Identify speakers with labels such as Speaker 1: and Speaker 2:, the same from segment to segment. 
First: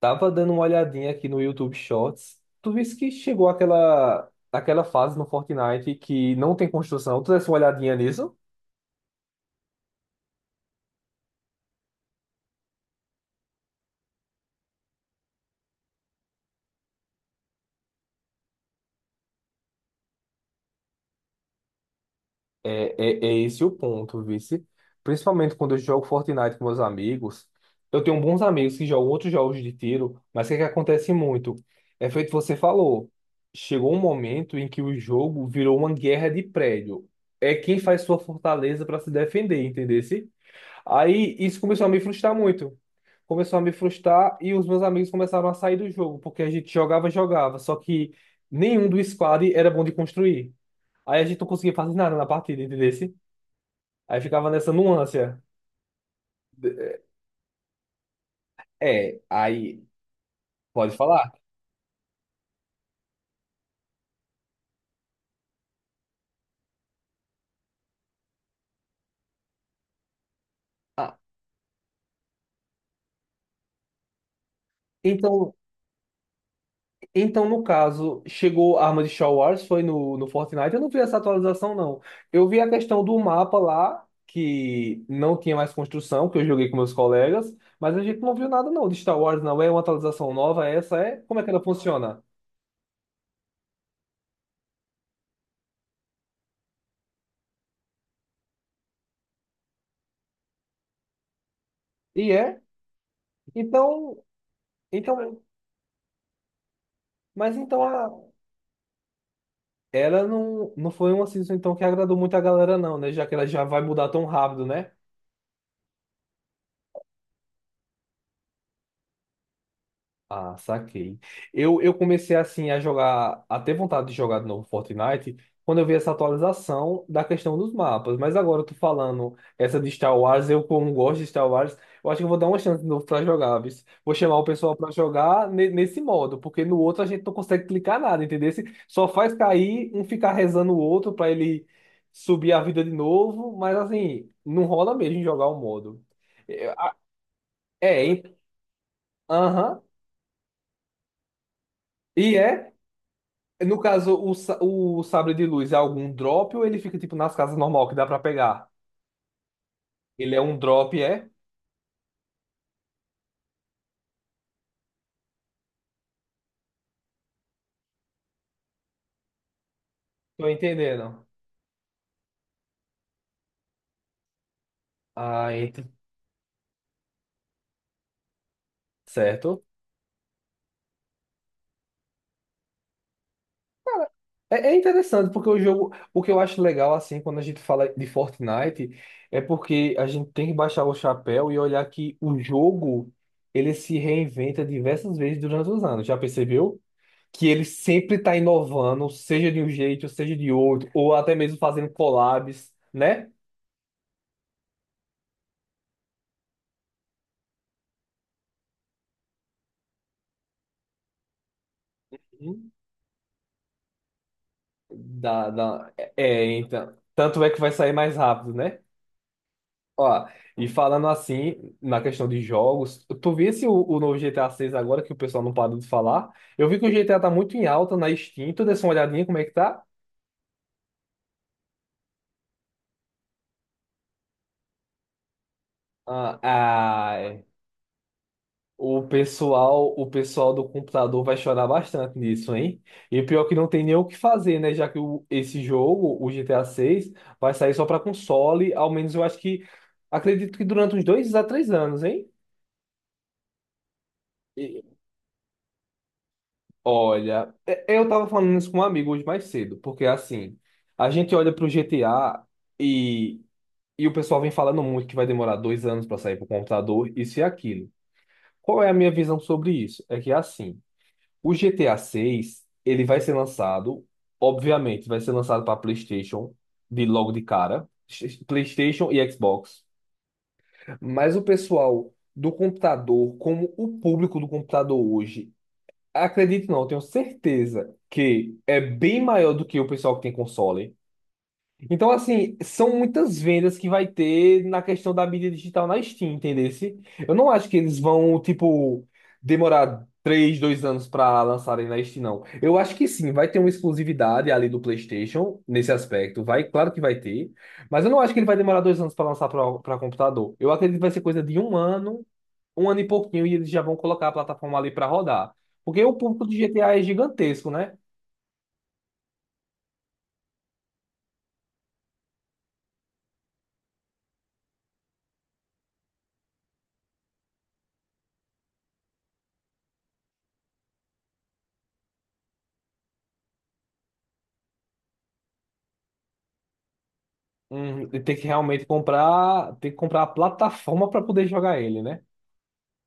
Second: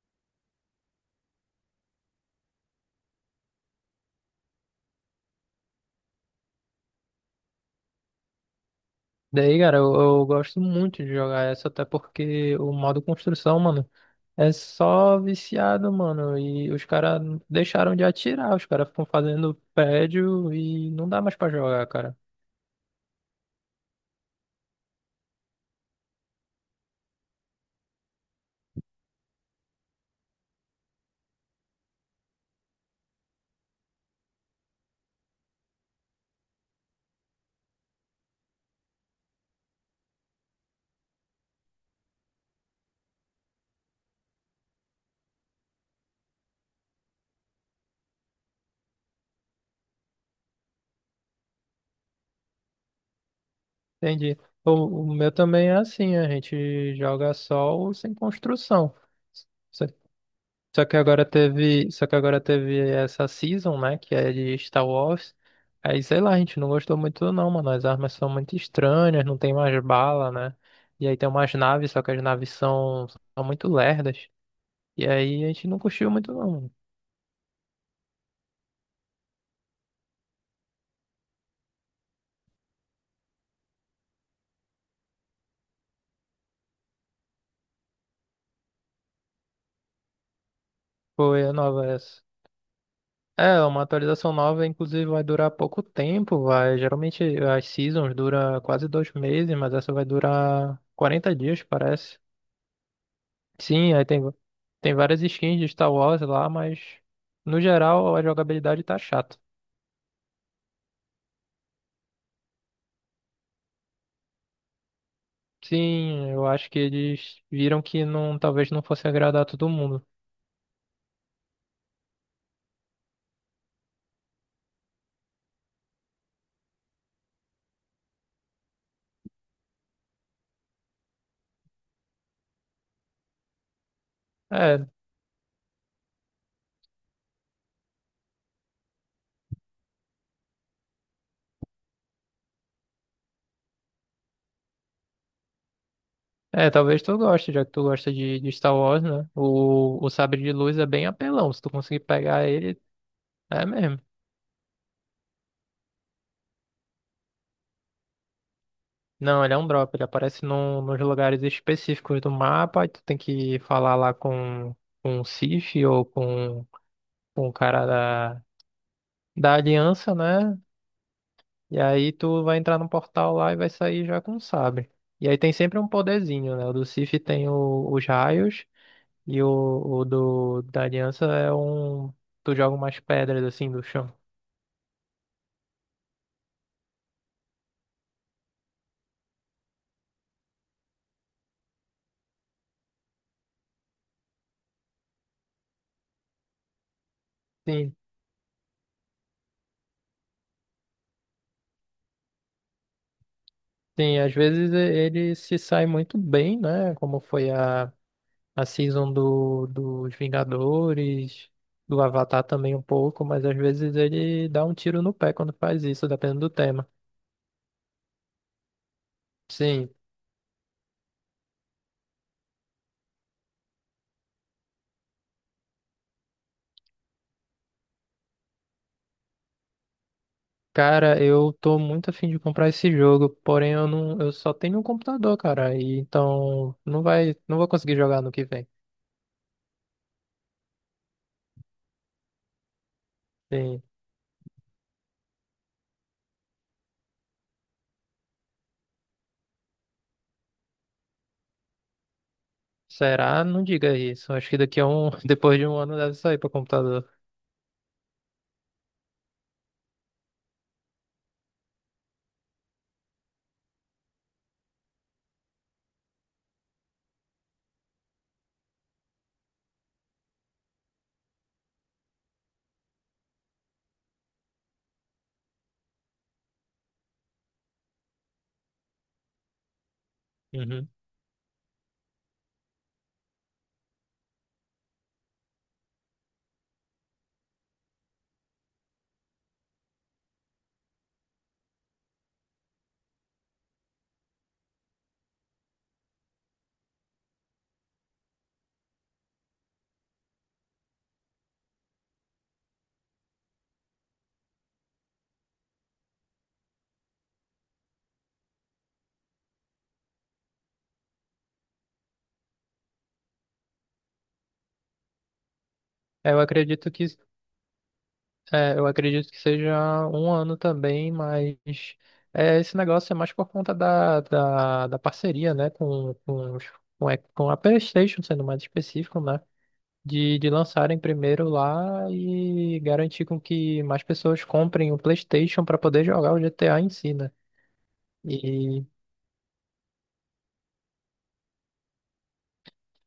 Speaker 1: Tava dando uma olhadinha aqui no YouTube Shorts. Tu viste que chegou aquela fase no Fortnite que não tem construção. Tu desse uma olhadinha nisso?
Speaker 2: Daí, cara, eu gosto muito de jogar essa, até porque o modo construção, mano, é só viciado, mano. E os caras deixaram de atirar, os caras ficam fazendo prédio e não dá mais pra jogar, cara.
Speaker 1: É esse o ponto, vice. Principalmente quando eu jogo Fortnite com meus amigos. Eu tenho bons amigos que jogam outros jogos de tiro, mas o que é que acontece muito? É feito o que você falou. Chegou um momento em que o jogo virou uma guerra de prédio. É quem faz sua fortaleza para se defender, entendeu? Aí isso começou a me frustrar muito. Começou a me frustrar e os meus amigos começaram a sair do jogo, porque a gente jogava, jogava, só que nenhum do squad era bom de construir. Aí a gente não conseguia fazer nada na partida, entendeu? Aí
Speaker 2: Entendi.
Speaker 1: ficava nessa
Speaker 2: O, o
Speaker 1: nuance.
Speaker 2: meu também é assim, a gente joga só o sem construção.
Speaker 1: É, aí
Speaker 2: Só
Speaker 1: pode
Speaker 2: que agora
Speaker 1: falar.
Speaker 2: teve, só que agora teve essa season, né, que é de Star Wars. Aí, sei lá, a gente não gostou muito não, mano. As armas são muito estranhas, não tem mais bala, né? E aí
Speaker 1: Ah,
Speaker 2: tem umas naves, só que as naves são muito lerdas. E aí a
Speaker 1: então.
Speaker 2: gente não curtiu muito não, mano.
Speaker 1: Então, no caso, chegou a arma de Star Wars, foi no Fortnite. Eu não vi essa atualização, não. Eu vi a questão do mapa lá, que não tinha mais construção, que eu joguei com meus colegas, mas a gente não viu nada, não, de Star Wars, não. É uma atualização nova, é essa é? Como é
Speaker 2: Foi
Speaker 1: que
Speaker 2: a
Speaker 1: ela
Speaker 2: nova essa.
Speaker 1: funciona?
Speaker 2: É, uma atualização nova, inclusive, vai durar pouco tempo, vai. Geralmente as seasons duram quase dois meses, mas essa vai durar 40 dias, parece.
Speaker 1: E é?
Speaker 2: Sim,
Speaker 1: Então,
Speaker 2: tem várias
Speaker 1: então,
Speaker 2: skins de Star Wars lá, mas
Speaker 1: mas
Speaker 2: no
Speaker 1: então a,
Speaker 2: geral a jogabilidade tá chata.
Speaker 1: ela não, não foi uma season então que agradou muito a galera, não, né? Já que ela já vai mudar tão rápido, né?
Speaker 2: Sim, eu acho que eles viram que não, talvez não fosse agradar todo mundo.
Speaker 1: Ah, saquei. Eu comecei assim a jogar, a ter vontade de jogar de novo Fortnite quando eu vi essa atualização da questão dos mapas. Mas agora eu tô falando essa de Star Wars, eu como gosto de Star Wars, eu acho que eu vou dar uma chance de novo pra jogar, viu? Vou chamar o pessoal
Speaker 2: É,
Speaker 1: pra jogar nesse modo, porque no outro a gente não consegue clicar nada, entendeu? Só faz cair, um ficar rezando o outro pra ele subir a vida de novo, mas assim, não rola mesmo jogar o modo.
Speaker 2: é,
Speaker 1: É,
Speaker 2: talvez tu goste, já que tu
Speaker 1: é,
Speaker 2: gosta
Speaker 1: hein?
Speaker 2: de Star Wars, né?
Speaker 1: Aham.
Speaker 2: O sabre de luz é bem apelão, se tu conseguir
Speaker 1: E
Speaker 2: pegar
Speaker 1: é.
Speaker 2: ele, é
Speaker 1: No
Speaker 2: mesmo.
Speaker 1: caso, o sabre de luz é algum drop ou ele fica tipo nas casas normal que dá pra pegar?
Speaker 2: Não, ele é um drop, ele
Speaker 1: Ele é
Speaker 2: aparece
Speaker 1: um
Speaker 2: num,
Speaker 1: drop,
Speaker 2: nos
Speaker 1: é?
Speaker 2: lugares específicos do mapa, e tu tem que falar lá com o Sith ou com o cara da aliança,
Speaker 1: Tô
Speaker 2: né?
Speaker 1: entendendo.
Speaker 2: E aí tu vai entrar no portal lá e vai sair já com o sabre. E aí
Speaker 1: Ah,
Speaker 2: tem sempre um
Speaker 1: ent-
Speaker 2: poderzinho, né? O do Sif tem os raios e
Speaker 1: certo.
Speaker 2: o do da Aliança é um. Tu joga umas pedras assim do chão.
Speaker 1: É, é interessante porque o jogo, o que eu acho legal assim quando a gente fala de Fortnite é porque a gente tem que baixar o chapéu e olhar que o jogo ele se reinventa diversas vezes durante os anos. Já percebeu? Que ele
Speaker 2: Sim,
Speaker 1: sempre está inovando, seja de um jeito, seja de outro, ou até mesmo fazendo collabs, né?
Speaker 2: sim, às vezes ele se sai muito bem, né? Como foi a season do, dos Vingadores, do Avatar também um pouco, mas às vezes ele dá um tiro no pé
Speaker 1: Dá,
Speaker 2: quando faz
Speaker 1: dá.
Speaker 2: isso, dependendo
Speaker 1: É,
Speaker 2: do tema.
Speaker 1: então. Tanto é que vai sair mais rápido, né?
Speaker 2: Sim.
Speaker 1: Ó, e falando assim, na questão de jogos, tu visse o novo GTA 6 agora, que o pessoal não parou de falar? Eu vi que o GTA tá muito em alta na Steam. Tu desse uma olhadinha como é que tá?
Speaker 2: Cara, eu tô muito afim de comprar esse jogo, porém eu não, eu só tenho um computador, cara, e
Speaker 1: Ah,
Speaker 2: então
Speaker 1: ai.
Speaker 2: não vou conseguir jogar no que vem.
Speaker 1: O pessoal do computador vai chorar bastante nisso, hein? E pior que não
Speaker 2: Sim.
Speaker 1: tem nem o que fazer, né? Já que o, esse jogo, o GTA 6, vai sair só para console, ao menos eu acho que, acredito que durante uns 2 a 3 anos, hein?
Speaker 2: Será? Não diga isso. Acho que daqui a um, depois de um ano deve sair para computador.
Speaker 1: Olha, é, eu tava falando isso com um amigo hoje mais cedo, porque assim, a gente olha pro GTA e, e o pessoal vem falando muito que vai demorar 2 anos para sair pro computador, isso e aquilo. Qual é a minha visão sobre isso? É que assim, o GTA 6, ele vai ser lançado, obviamente, vai ser lançado para PlayStation de logo de cara, PlayStation e Xbox.
Speaker 2: Uhum.
Speaker 1: Mas o pessoal do computador, como o público do computador hoje, acredito não, eu tenho certeza que é bem maior do que o pessoal que tem console. Então, assim, são muitas vendas que vai ter na questão da mídia digital na Steam, entendesse? Eu não acho que eles vão, tipo, demorar 3, 2 anos para lançarem na Steam, não. Eu acho que sim, vai ter uma exclusividade ali do PlayStation nesse aspecto. Vai, claro que vai ter. Mas eu não acho que ele vai demorar 2 anos para lançar para computador. Eu acredito que vai ser coisa de 1 ano, um ano e pouquinho, e eles já vão colocar a plataforma ali para rodar. Porque o
Speaker 2: É, eu
Speaker 1: público do
Speaker 2: acredito
Speaker 1: GTA é gigantesco, né?
Speaker 2: é, eu acredito que seja um ano também, mas é, esse negócio é mais por conta da parceria, né, com com a PlayStation, sendo mais específico, né? De lançarem primeiro lá e garantir com que mais pessoas comprem o PlayStation para poder jogar o GTA em si, né?
Speaker 1: E tem que
Speaker 2: E
Speaker 1: realmente comprar, tem que comprar a plataforma para poder jogar ele, né?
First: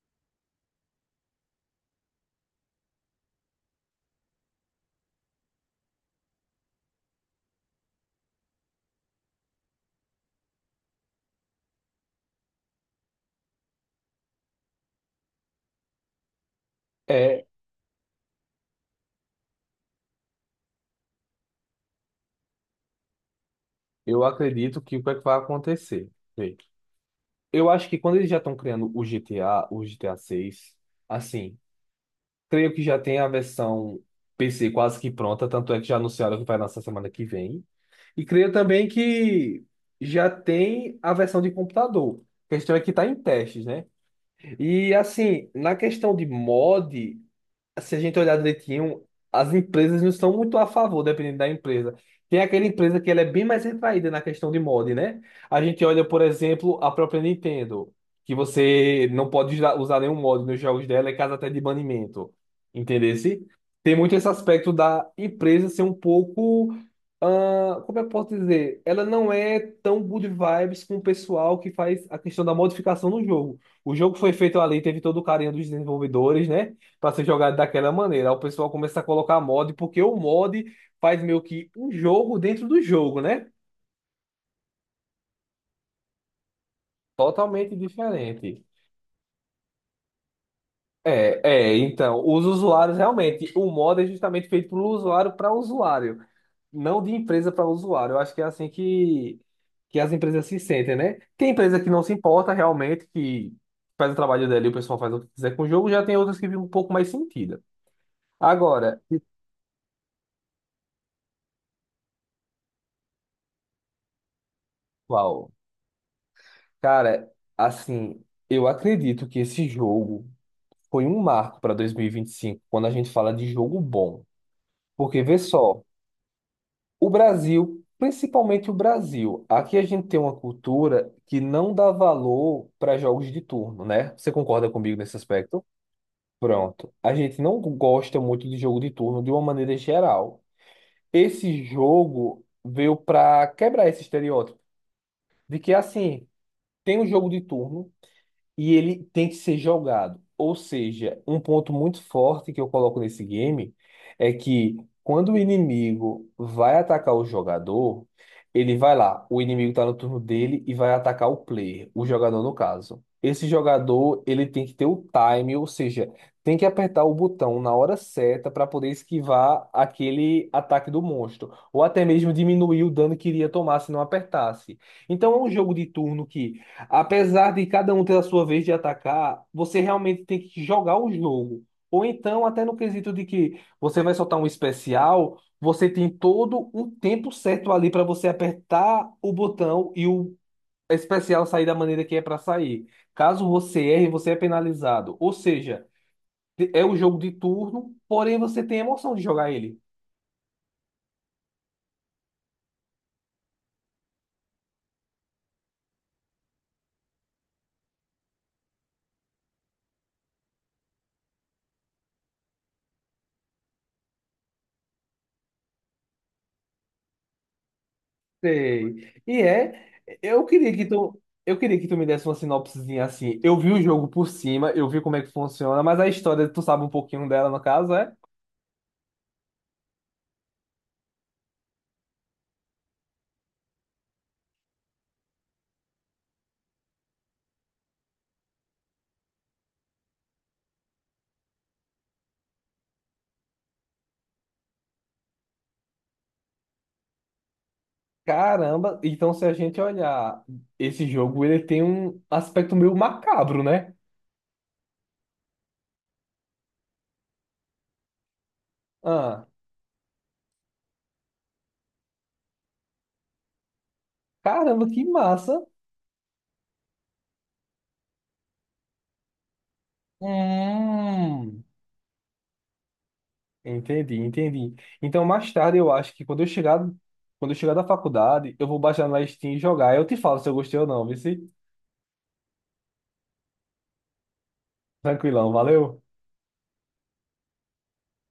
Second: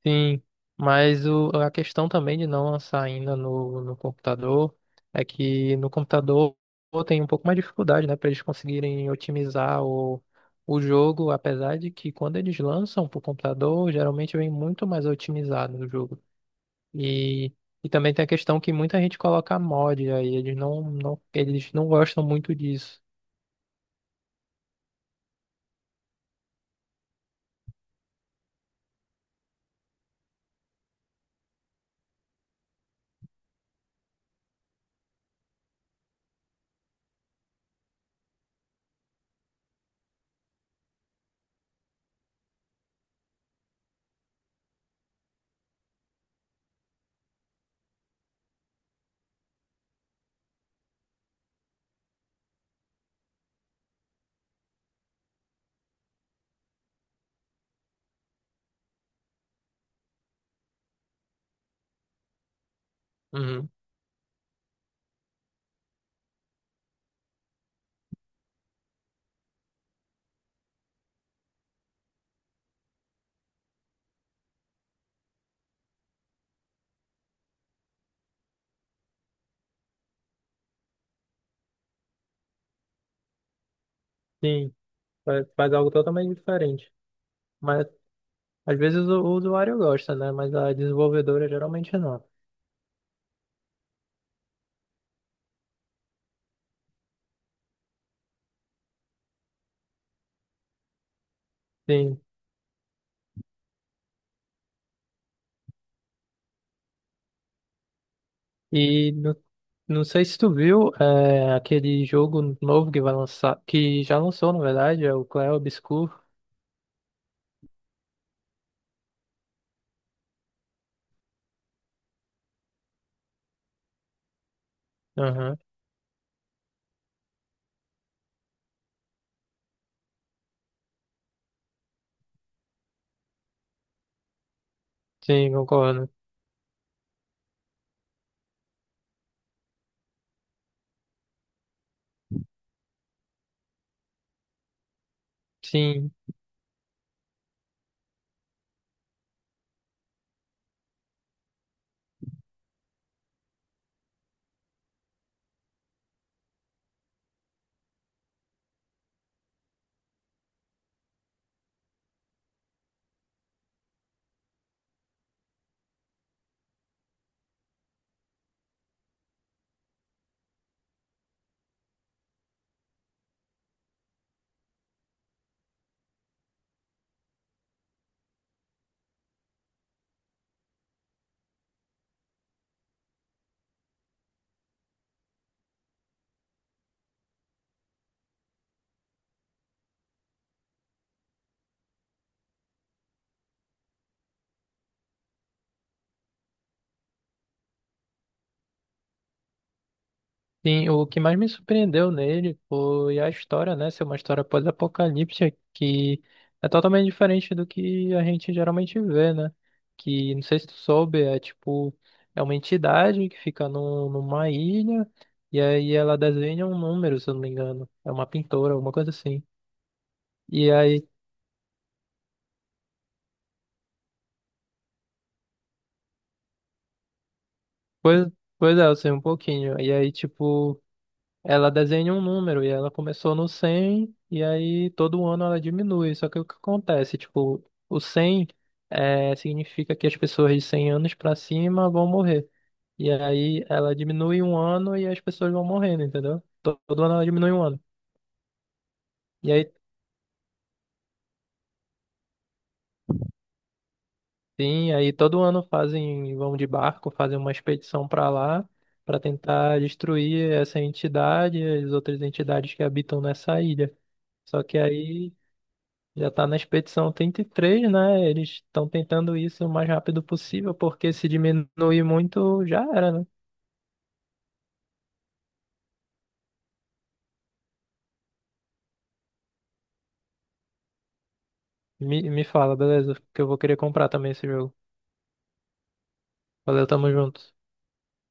Speaker 2: sim, mas a questão também de não lançar ainda no computador é que no computador tem um pouco mais de dificuldade, né, para eles conseguirem otimizar o jogo, apesar de que quando eles lançam para o computador, geralmente vem muito mais otimizado o jogo.
Speaker 1: É,
Speaker 2: E, e também tem a questão que muita gente coloca mod aí, eles eles não gostam muito disso.
Speaker 1: eu acredito que o que é que vai acontecer. Vê, eu acho que quando eles já estão criando o GTA, o GTA 6, assim, creio que já tem a versão PC quase que pronta, tanto é que já anunciaram que vai lançar semana que vem. E creio também que já tem a versão de computador. A questão é que está em testes, né? E assim, na questão de mod, se a gente olhar direitinho, as empresas não são muito a favor, dependendo da empresa. Tem aquela empresa que ela é bem mais retraída na questão de mod, né? A gente olha, por exemplo, a própria Nintendo, que você não pode usar nenhum mod nos jogos dela, é caso até de banimento. Entendesse?
Speaker 2: Uhum.
Speaker 1: Tem muito esse aspecto da empresa ser um pouco. Ah, como eu posso dizer? Ela não é tão good vibes com o pessoal que faz a questão da modificação no jogo. O jogo foi feito ali, teve todo o carinho dos desenvolvedores, né? Para ser jogado daquela maneira. Aí o pessoal começa a colocar mod, porque o mod faz meio que um jogo dentro do jogo, né?
Speaker 2: Sim, faz algo totalmente diferente.
Speaker 1: Totalmente
Speaker 2: Mas
Speaker 1: diferente.
Speaker 2: às vezes o usuário gosta, né? Mas a
Speaker 1: É,
Speaker 2: desenvolvedora
Speaker 1: é,
Speaker 2: geralmente
Speaker 1: então,
Speaker 2: não.
Speaker 1: os usuários realmente, o mod é justamente feito para o usuário para usuário, não de empresa para usuário. Eu acho que é assim que as empresas se sentem, né? Tem empresa que não se
Speaker 2: Sim.
Speaker 1: importa realmente, que faz o trabalho dela e o pessoal faz o que quiser com o jogo, já tem outras que vivem um pouco mais sentido. Agora,
Speaker 2: E no, não sei se tu viu é, aquele jogo novo que vai lançar, que já lançou, na verdade, é o
Speaker 1: pessoal.
Speaker 2: Clair Obscur.
Speaker 1: Cara, assim, eu acredito que esse jogo foi um marco para dois mil e vinte e cinco quando a gente fala de jogo bom. Porque vê
Speaker 2: Aham.
Speaker 1: só, o Brasil, principalmente o Brasil, aqui a gente tem uma cultura que não dá valor para jogos de turno, né? Você concorda comigo nesse
Speaker 2: Sim,
Speaker 1: aspecto?
Speaker 2: concordo.
Speaker 1: Pronto. A gente não gosta muito de jogo de turno de uma maneira geral. Esse jogo veio para quebrar esse estereótipo de que
Speaker 2: Sim.
Speaker 1: assim, tem um jogo de turno e ele tem que ser jogado. Ou seja, um ponto muito forte que eu coloco nesse game é que quando o inimigo vai atacar o jogador, ele vai lá, o inimigo está no turno dele e vai atacar o player, o jogador no caso. Esse jogador, ele tem que ter o time, ou seja, tem que apertar o botão na hora certa para poder esquivar aquele ataque do monstro, ou até mesmo diminuir o dano que iria tomar se não apertasse. Então é um jogo de turno que, apesar de cada um ter a sua vez de atacar, você realmente tem que jogar o jogo. Ou então, até no quesito de que você vai soltar um especial, você tem todo um tempo certo ali para você apertar o botão e o especial sair da maneira que é para sair. Caso você erre, você é penalizado. Ou seja, é o jogo de turno, porém você tem a emoção de jogar ele.
Speaker 2: Sim, o que mais me surpreendeu nele foi a história, né? Ser uma história pós-apocalíptica que é totalmente diferente do que a gente geralmente vê, né? Que, não sei se tu soube, é tipo, é uma entidade que fica no, numa ilha e aí ela desenha um número, se eu não me engano. É uma pintora, alguma coisa
Speaker 1: Sei. E
Speaker 2: assim.
Speaker 1: é, eu
Speaker 2: E
Speaker 1: queria que
Speaker 2: aí,
Speaker 1: tu, eu queria que tu me desse uma sinopsezinha assim. Eu vi o jogo por cima, eu vi como é que funciona, mas a história, tu sabe um pouquinho dela, no caso, é?
Speaker 2: pois, pois é, eu sei um pouquinho. E aí, tipo. Ela desenha um número e ela começou no 100 e aí todo ano ela diminui. Só que o que acontece, tipo, o 100 é, significa que as pessoas de 100 anos pra cima vão morrer. E aí ela diminui um ano e as pessoas vão morrendo, entendeu? Todo ano ela diminui um ano.
Speaker 1: Caramba, então se
Speaker 2: E
Speaker 1: a
Speaker 2: aí
Speaker 1: gente olhar esse jogo, ele tem um aspecto meio macabro, né?
Speaker 2: sim, aí todo ano fazem, vão de barco, fazem uma expedição pra lá pra
Speaker 1: Ah,
Speaker 2: tentar destruir essa entidade e as outras entidades que habitam nessa ilha. Só que
Speaker 1: caramba, que
Speaker 2: aí
Speaker 1: massa.
Speaker 2: já está na expedição 33, né? Eles estão tentando isso o mais rápido possível, porque se
Speaker 1: Hum,
Speaker 2: diminuir muito, já era, né?
Speaker 1: entendi, entendi. Então mais tarde eu acho que quando eu chegar da faculdade, eu vou baixar na Steam e jogar. Eu te falo se eu gostei ou não, viu? Se?
Speaker 2: Me fala, beleza? Que eu vou querer comprar também esse jogo.
Speaker 1: Tranquilão, valeu.
Speaker 2: Valeu, tamo junto.